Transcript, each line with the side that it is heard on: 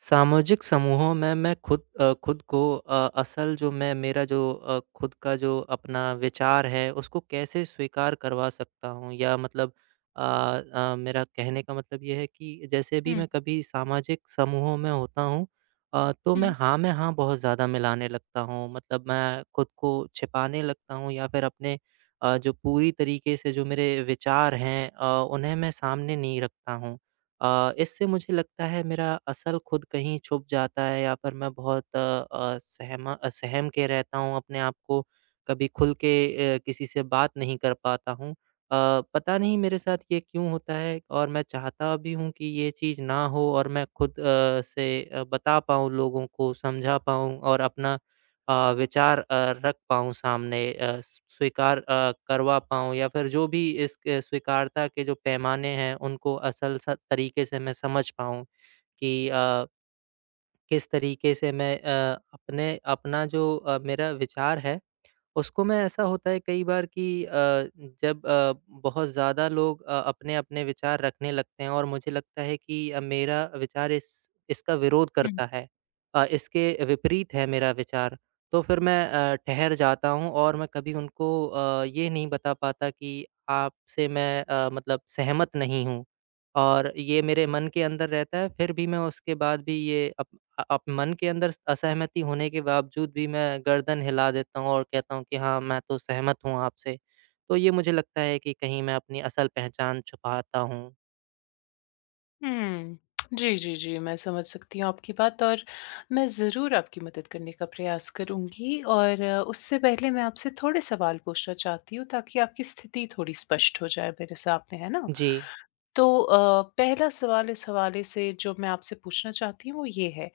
right: सामाजिक समूहों में मैं खुद को असल जो मैं मेरा जो अ, खुद का जो अपना विचार है उसको कैसे स्वीकार करवा सकता हूँ, या मतलब अ, मेरा कहने का मतलब ये है कि जैसे भी
left: हुँ,
right: मैं कभी सामाजिक समूहों में होता हूँ, तो मैं
left: हुँ,
right: हाँ में हाँ बहुत ज़्यादा मिलाने लगता हूँ। मतलब मैं खुद को छिपाने लगता हूँ, या फिर अपने जो पूरी तरीके से जो मेरे विचार हैं उन्हें मैं सामने नहीं रखता हूँ। इससे मुझे लगता है मेरा असल खुद कहीं छुप जाता है, या फिर मैं बहुत सहम के रहता हूँ अपने आप को। कभी खुल के किसी से बात नहीं कर पाता हूँ। पता नहीं मेरे साथ ये क्यों होता है, और मैं चाहता भी हूँ कि ये चीज़ ना हो, और मैं खुद से बता पाऊँ लोगों को, समझा पाऊँ, और अपना विचार रख पाऊँ सामने, अ, स स्वीकार करवा पाऊँ, या फिर जो भी इसके स्वीकार्यता के जो पैमाने हैं, उनको असल स तरीके से मैं समझ पाऊँ कि किस तरीके से मैं अपने अपना जो अ, मेरा विचार है, उसको मैं। ऐसा होता है कई बार कि जब बहुत ज़्यादा लोग अपने-अपने विचार रखने लगते हैं, और मुझे लगता है कि मेरा विचार इस इसका विरोध
left: हुँ,
right: करता है, इसके विपरीत है मेरा विचार, तो फिर मैं ठहर जाता हूँ। और मैं कभी उनको ये नहीं बता पाता कि आपसे मैं मतलब सहमत नहीं हूँ, और ये मेरे मन के अंदर रहता है। फिर भी मैं उसके बाद भी ये अप अ अप मन के अंदर असहमति होने के बावजूद भी मैं गर्दन हिला देता हूँ और कहता हूँ कि हाँ, मैं तो सहमत हूँ आपसे। तो ये मुझे लगता है कि कहीं मैं अपनी असल पहचान छुपाता हूँ।
left: हुँ। जी, जी, जी, मैं समझ सकती हूँ आपकी बात और मैं ज़रूर आपकी मदद करने का प्रयास करूँगी और उससे पहले मैं आपसे थोड़े सवाल पूछना चाहती हूँ ताकि आपकी स्थिति थोड़ी स्पष्ट हो जाए मेरे सामने, है ना?
right: जी।
left: तो पहला सवाल इस हवाले से जो मैं आपसे पूछना चाहती हूँ वो ये है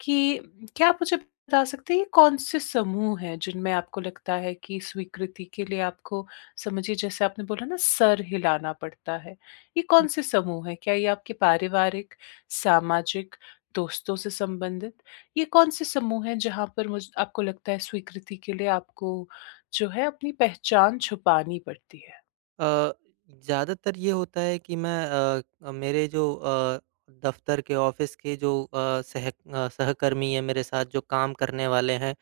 left: कि क्या आप मुझे बता सकते हैं ये कौन-से समूह हैं जिनमें आपको लगता है कि स्वीकृति के लिए आपको समझिए जैसे आपने बोला ना सर हिलाना पड़ता है, ये कौन-से समूह हैं? क्या ये आपके पारिवारिक, सामाजिक, दोस्तों से संबंधित, ये कौन-से समूह हैं जहाँ पर मुझ आपको लगता है स्वीकृति के लिए आपको जो है अपनी पहचान छुपानी पड़ती है?
right: अ, ज़्यादातर ये होता है कि मैं मेरे जो दफ़्तर के ऑफ़िस के जो सहकर्मी हैं, मेरे साथ जो काम करने वाले हैं,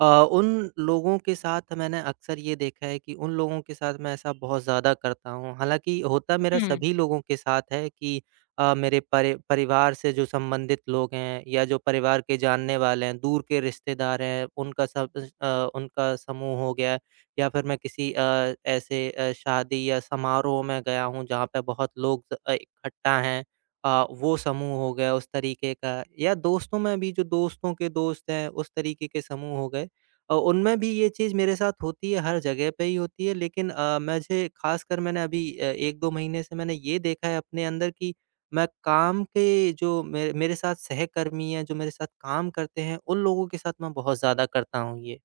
right: अ, उन लोगों के साथ मैंने अक्सर ये देखा है कि उन लोगों के साथ मैं ऐसा बहुत ज़्यादा करता हूँ। हालाँकि होता मेरा
left: हुँ,
right: सभी लोगों के साथ है कि मेरे परिवार से जो संबंधित लोग हैं, या जो परिवार के जानने वाले हैं, दूर के रिश्तेदार हैं, उनका सब उनका समूह हो गया। या फिर मैं किसी ऐसे शादी या समारोह में गया हूँ जहाँ पे बहुत लोग इकट्ठा हैं, वो समूह हो गया उस तरीके का। या दोस्तों में भी जो दोस्तों के दोस्त हैं, उस तरीके के समूह हो गए, उनमें भी ये चीज़ मेरे साथ होती है, हर जगह पे ही होती है। लेकिन मुझे खासकर मैंने अभी 1-2 महीने से मैंने ये देखा है अपने अंदर कि मैं काम के जो मेरे मेरे साथ सहकर्मी हैं, जो मेरे साथ काम करते हैं, उन लोगों के साथ मैं बहुत ज़्यादा करता हूँ ये।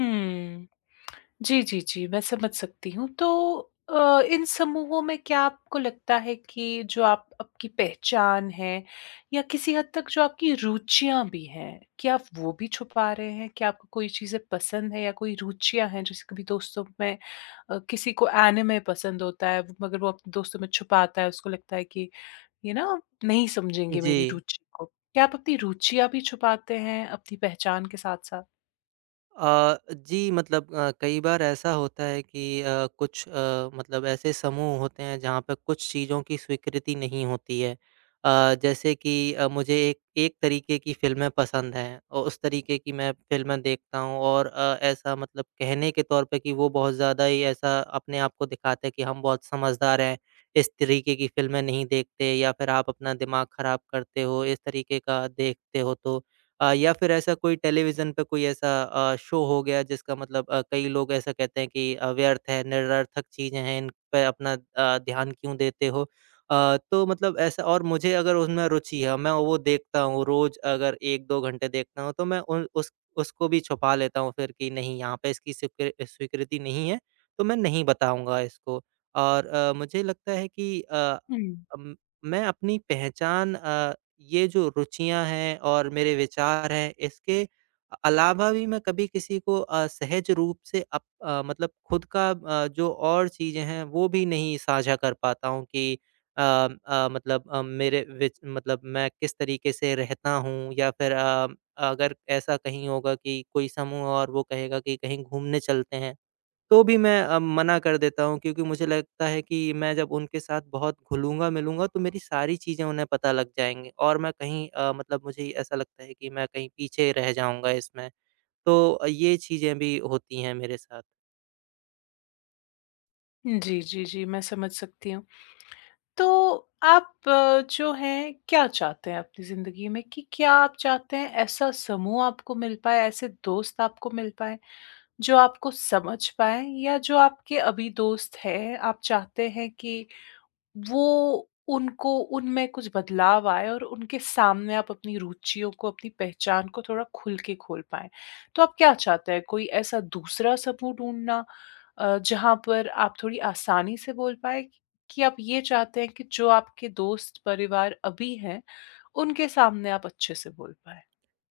left: हुँ। जी, जी, जी, मैं समझ सकती हूँ। तो इन समूहों में क्या आपको लगता है कि जो आप आपकी पहचान है या किसी हद तक जो आपकी रुचियाँ भी हैं, क्या आप वो भी छुपा रहे हैं? क्या आपको कोई चीज़ें पसंद है या कोई रुचियाँ हैं? जैसे कभी दोस्तों में किसी को एनिमे पसंद होता है, मगर वो अपने दोस्तों में छुपाता है, उसको लगता है कि ये नहीं समझेंगे
right: जी।
left: मेरी रुचि को। क्या आप अपनी रुचियाँ भी छुपाते हैं अपनी पहचान के साथ-साथ?
right: जी मतलब कई बार ऐसा होता है कि कुछ मतलब ऐसे समूह होते हैं जहाँ पे कुछ चीज़ों की स्वीकृति नहीं होती है। जैसे कि मुझे एक एक तरीके की फ़िल्में पसंद हैं, और उस तरीके की मैं फ़िल्में देखता हूँ। और ऐसा मतलब कहने के तौर पे कि वो बहुत ज़्यादा ही ऐसा अपने आप को दिखाते हैं कि हम बहुत समझदार हैं, इस तरीके की फ़िल्में नहीं देखते, या फिर आप अपना दिमाग ख़राब करते हो, इस तरीके का देखते हो। तो या फिर ऐसा कोई टेलीविज़न पे कोई ऐसा शो हो गया जिसका मतलब कई लोग ऐसा कहते हैं कि व्यर्थ है, निरर्थक चीज़ें हैं, इन पे अपना ध्यान क्यों देते हो? तो मतलब ऐसा, और मुझे अगर उसमें रुचि है, मैं वो देखता हूँ रोज़, अगर 1-2 घंटे देखता हूँ, तो मैं उन उस उसको भी छुपा लेता हूँ फिर कि नहीं, यहाँ पे इसकी स्वीकृति नहीं है, तो मैं नहीं बताऊँगा इसको। और मुझे लगता है कि
left: हुँ।
right: अम, मैं अपनी पहचान ये जो रुचियाँ हैं और मेरे विचार हैं, इसके अलावा भी मैं कभी किसी को सहज रूप से मतलब खुद का जो और चीज़ें हैं, वो भी नहीं साझा कर पाता हूँ कि मतलब मेरे विच मतलब मैं किस तरीके से रहता हूँ, या फिर अगर ऐसा कहीं होगा कि कोई समूह और वो कहेगा कि कहीं घूमने चलते हैं, तो भी मैं मना कर देता हूँ, क्योंकि मुझे लगता है कि मैं जब उनके साथ बहुत घुलूँगा, मिलूँगा तो मेरी सारी चीज़ें उन्हें पता लग जाएँगी, और मैं कहीं मतलब मुझे ऐसा लगता है कि मैं कहीं पीछे रह जाऊँगा इसमें। तो ये चीज़ें भी होती हैं मेरे साथ।
left: जी, जी, जी, मैं समझ सकती हूँ। तो आप जो हैं क्या चाहते हैं अपनी ज़िंदगी में कि क्या आप चाहते हैं ऐसा समूह आपको मिल पाए, ऐसे दोस्त आपको मिल पाएँ, जो आपको समझ पाएँ या जो आपके अभी दोस्त हैं, आप चाहते हैं कि वो उनको उनमें कुछ बदलाव आए और उनके सामने आप अपनी रुचियों को, अपनी पहचान को थोड़ा खुल के खोल पाएँ। तो आप क्या चाहते हैं? कोई ऐसा दूसरा समूह ढूँढना, जहाँ पर आप थोड़ी आसानी से बोल पाएँ कि आप ये चाहते हैं कि जो आपके दोस्त, परिवार अभी हैं, उनके सामने आप अच्छे से बोल पाएँ?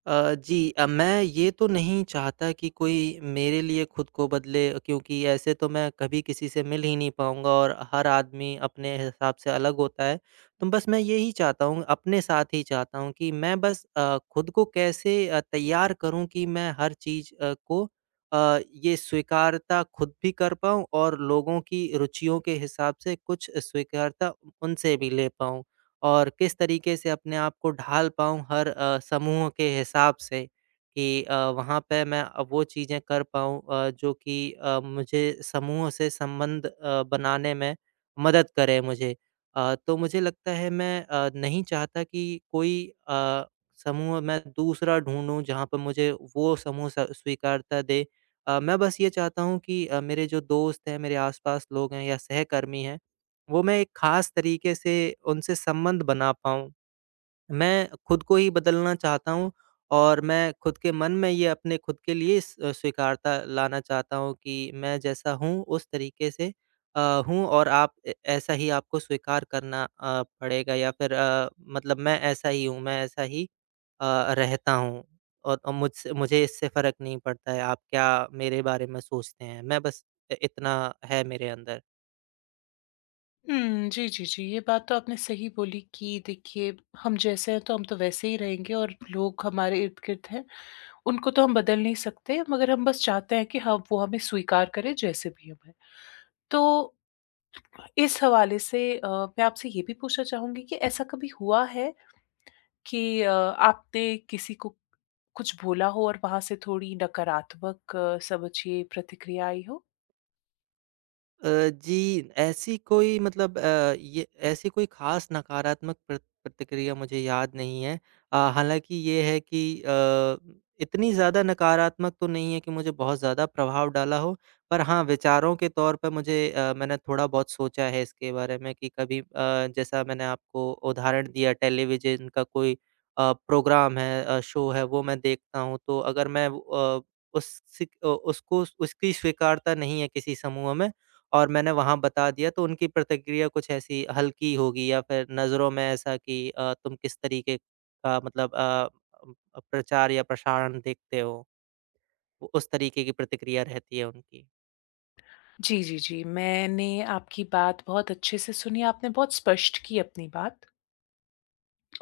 right: जी, मैं ये तो नहीं चाहता कि कोई मेरे लिए खुद को बदले, क्योंकि ऐसे तो मैं कभी किसी से मिल ही नहीं पाऊँगा, और हर आदमी अपने हिसाब से अलग होता है। तो बस मैं यही चाहता हूँ, अपने साथ ही चाहता हूँ कि मैं बस खुद को कैसे तैयार करूँ कि मैं हर चीज़ को ये स्वीकारता खुद भी कर पाऊँ, और लोगों की रुचियों के हिसाब से कुछ स्वीकारता उनसे भी ले पाऊँ। और किस तरीके से अपने आप को ढाल पाऊँ हर समूह के हिसाब से कि वहाँ पे मैं वो चीज़ें कर पाऊँ जो कि मुझे समूह से संबंध बनाने में मदद करे मुझे। तो मुझे लगता है मैं नहीं चाहता कि कोई अ, समूह मैं दूसरा ढूँढूँ जहाँ पे मुझे वो समूह स स्वीकारता दे। मैं बस ये चाहता हूँ कि मेरे जो दोस्त हैं, मेरे आस-पास लोग हैं, या सहकर्मी हैं, वो मैं एक ख़ास तरीके से उनसे संबंध बना पाऊँ। मैं खुद को ही बदलना चाहता हूँ, और मैं खुद के मन में ये अपने खुद के लिए स्वीकारता लाना चाहता हूँ कि मैं जैसा हूँ उस तरीके से हूँ, और आप ए ऐसा ही आपको स्वीकार करना पड़ेगा, या फिर मतलब मैं ऐसा ही हूँ, मैं ऐसा ही अ, रहता हूँ। और मुझसे मुझे इससे फ़र्क नहीं पड़ता है आप क्या मेरे बारे में सोचते हैं। मैं बस इ इतना है मेरे अंदर।
left: हुँ, जी, जी, जी। ये बात तो आपने सही बोली कि देखिए, हम जैसे हैं तो हम तो वैसे ही रहेंगे और लोग हमारे इर्द-गिर्द हैं। उनको तो हम बदल नहीं सकते, मगर हम बस चाहते हैं कि ह वो हमें स्वीकार करें जैसे भी हम हैं। तो इस हवाले से मैं आपसे ये भी पूछना चाहूँगी कि ऐसा कभी हुआ है कि आपने किसी को कुछ बोला हो और वहाँ से थोड़ी नकारात्मक, समझिए, प्रतिक्रिया आई हो?
right: जी, ऐसी कोई मतलब ये ऐसी कोई ख़ास नकारात्मक प्रतिक्रिया मुझे याद नहीं है। हालाँकि ये है कि इतनी ज़्यादा नकारात्मक तो नहीं है कि मुझे बहुत ज़्यादा प्रभाव डाला हो, पर हाँ, विचारों के तौर पे मुझे मैंने थोड़ा बहुत सोचा है इसके बारे में कि कभी जैसा मैंने आपको उदाहरण दिया टेलीविज़न का कोई प्रोग्राम है शो है, वो मैं देखता हूँ। तो अगर मैं वो, उस उसको उसकी स्वीकारता नहीं है किसी समूह में, और मैंने वहाँ बता दिया तो उनकी प्रतिक्रिया कुछ ऐसी हल्की होगी, या फिर नज़रों में ऐसा कि तुम किस तरीके का मतलब प्रचार या प्रसारण देखते हो। उ उस तरीके की प्रतिक्रिया रहती है उनकी।
left: जी, जी, जी। मैंने आपकी बात बहुत अच्छे से सुनी, आपने बहुत स्पष्ट की अपनी बात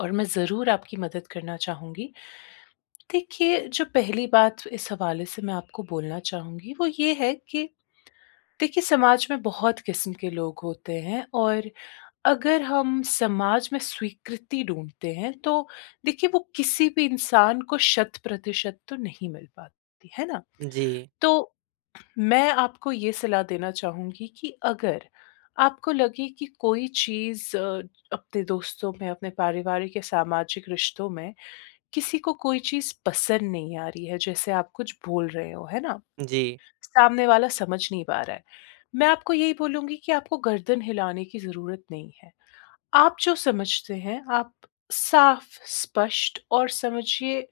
left: और मैं ज़रूर आपकी मदद करना चाहूँगी। देखिए, जो पहली बात इस हवाले से मैं आपको बोलना चाहूँगी, वो ये है कि देखिए समाज में बहुत किस्म के लोग होते हैं और अगर हम समाज में स्वीकृति ढूंढते हैं तो देखिए वो किसी भी इंसान को शत प्रतिशत तो नहीं मिल पाती है ना।
right: जी,
left: तो मैं आपको ये सलाह देना चाहूंगी कि अगर आपको लगे कि कोई चीज अपने दोस्तों में अपने पारिवारिक या सामाजिक रिश्तों में किसी को कोई चीज पसंद नहीं आ रही है जैसे आप कुछ बोल रहे हो है ना,
right: जी,
left: सामने वाला समझ नहीं पा रहा है। मैं आपको यही बोलूँगी कि आपको गर्दन हिलाने की ज़रूरत नहीं है। आप जो समझते हैं, आप साफ़, स्पष्ट और समझिए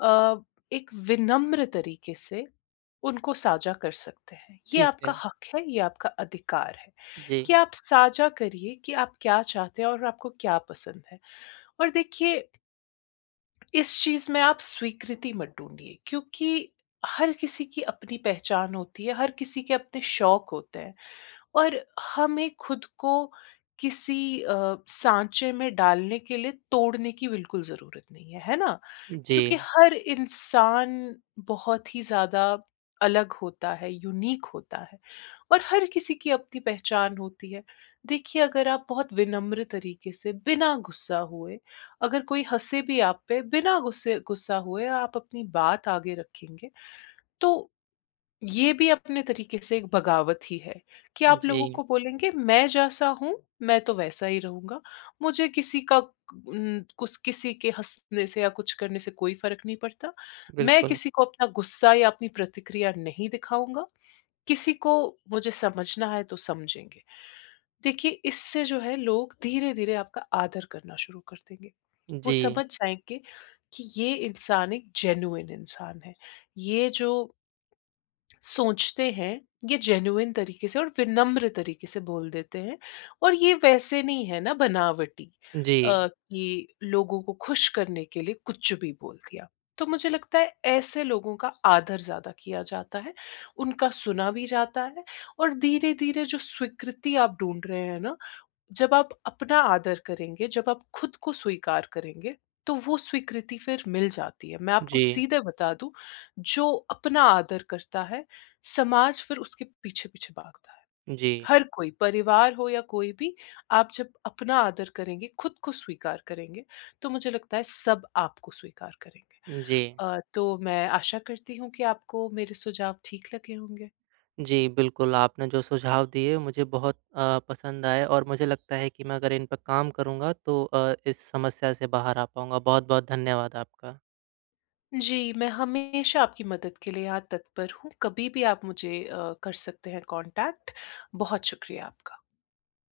left: अ, एक विनम्र तरीके से उनको साझा कर सकते हैं। ये
right: ठीक
left: आपका
right: है।
left: हक है, ये आपका अधिकार है
right: जी,
left: कि आप साझा करिए कि आप क्या चाहते हैं और आपको क्या पसंद है। और देखिए, इस चीज में आप स्वीकृति मत ढूंढिए क्योंकि हर किसी की अपनी पहचान होती है, हर किसी के अपने शौक होते हैं। और हमें खुद को किसी सांचे में डालने के लिए तोड़ने की बिल्कुल जरूरत नहीं है, है ना? क्योंकि
right: जी,
left: हर इंसान बहुत ही ज्यादा अलग होता है, यूनिक होता है और हर किसी की अपनी पहचान होती है। देखिए अगर आप बहुत विनम्र तरीके से बिना गुस्सा हुए, अगर कोई हँसे भी आप पे, बिना गुस्से गुस्सा हुए आप अपनी बात आगे रखेंगे, तो ये भी अपने तरीके से एक बगावत ही है कि आप लोगों
right: जी,
left: को बोलेंगे, "मैं जैसा हूँ, मैं तो वैसा ही रहूँगा। मुझे किसी का कुस किसी के हँसने से या कुछ करने से कोई फ़र्क नहीं पड़ता। मैं
right: बिल्कुल।
left: किसी को अपना गुस्सा या अपनी प्रतिक्रिया नहीं दिखाऊँगा।" किसी को मुझे समझना है तो समझेंगे। देखिए, इससे जो है लोग धीरे-धीरे आपका आदर करना शुरू कर देंगे। वो
right: जी,
left: समझ जाएँगे कि ये इंसान एक जेन्युइन इंसान है। ये जो सोचते हैं, ये जेन्युइन तरीके से और विनम्र तरीके से बोल देते हैं और ये वैसे नहीं है ना बनावटी,
right: जी,
left: कि लोगों को खुश करने के लिए कुछ भी बोल दिया। तो मुझे लगता है ऐसे लोगों का आदर ज़्यादा किया जाता है, उनका सुना भी जाता है और धीरे-धीरे जो स्वीकृति आप ढूँढ रहे हैं ना, जब आप अपना आदर करेंगे, जब आप खुद को स्वीकार करेंगे, तो वो स्वीकृति फिर मिल जाती है। मैं आपको
right: जी,
left: सीधे बता दूँ, जो अपना आदर करता है, समाज फिर उसके पीछे-पीछे भागता है।
right: जी,
left: हर कोई, परिवार हो या कोई भी, आप जब अपना आदर करेंगे, खुद को स्वीकार करेंगे, तो मुझे लगता है सब आपको स्वीकार करेंगे।
right: जी।
left: तो मैं आशा करती हूँ कि आपको मेरे सुझाव ठीक लगे होंगे।
right: जी, बिल्कुल, आपने जो सुझाव दिए मुझे बहुत पसंद आए, और मुझे लगता है कि मैं अगर इन पर काम करूँगा तो इस समस्या से बाहर आ पाऊँगा। बहुत-बहुत धन्यवाद आपका।
left: जी, मैं हमेशा आपकी मदद के लिए यहाँ तत्पर हूँ, कभी भी आप मुझे कर सकते हैं कॉन्टैक्ट। बहुत शुक्रिया आपका।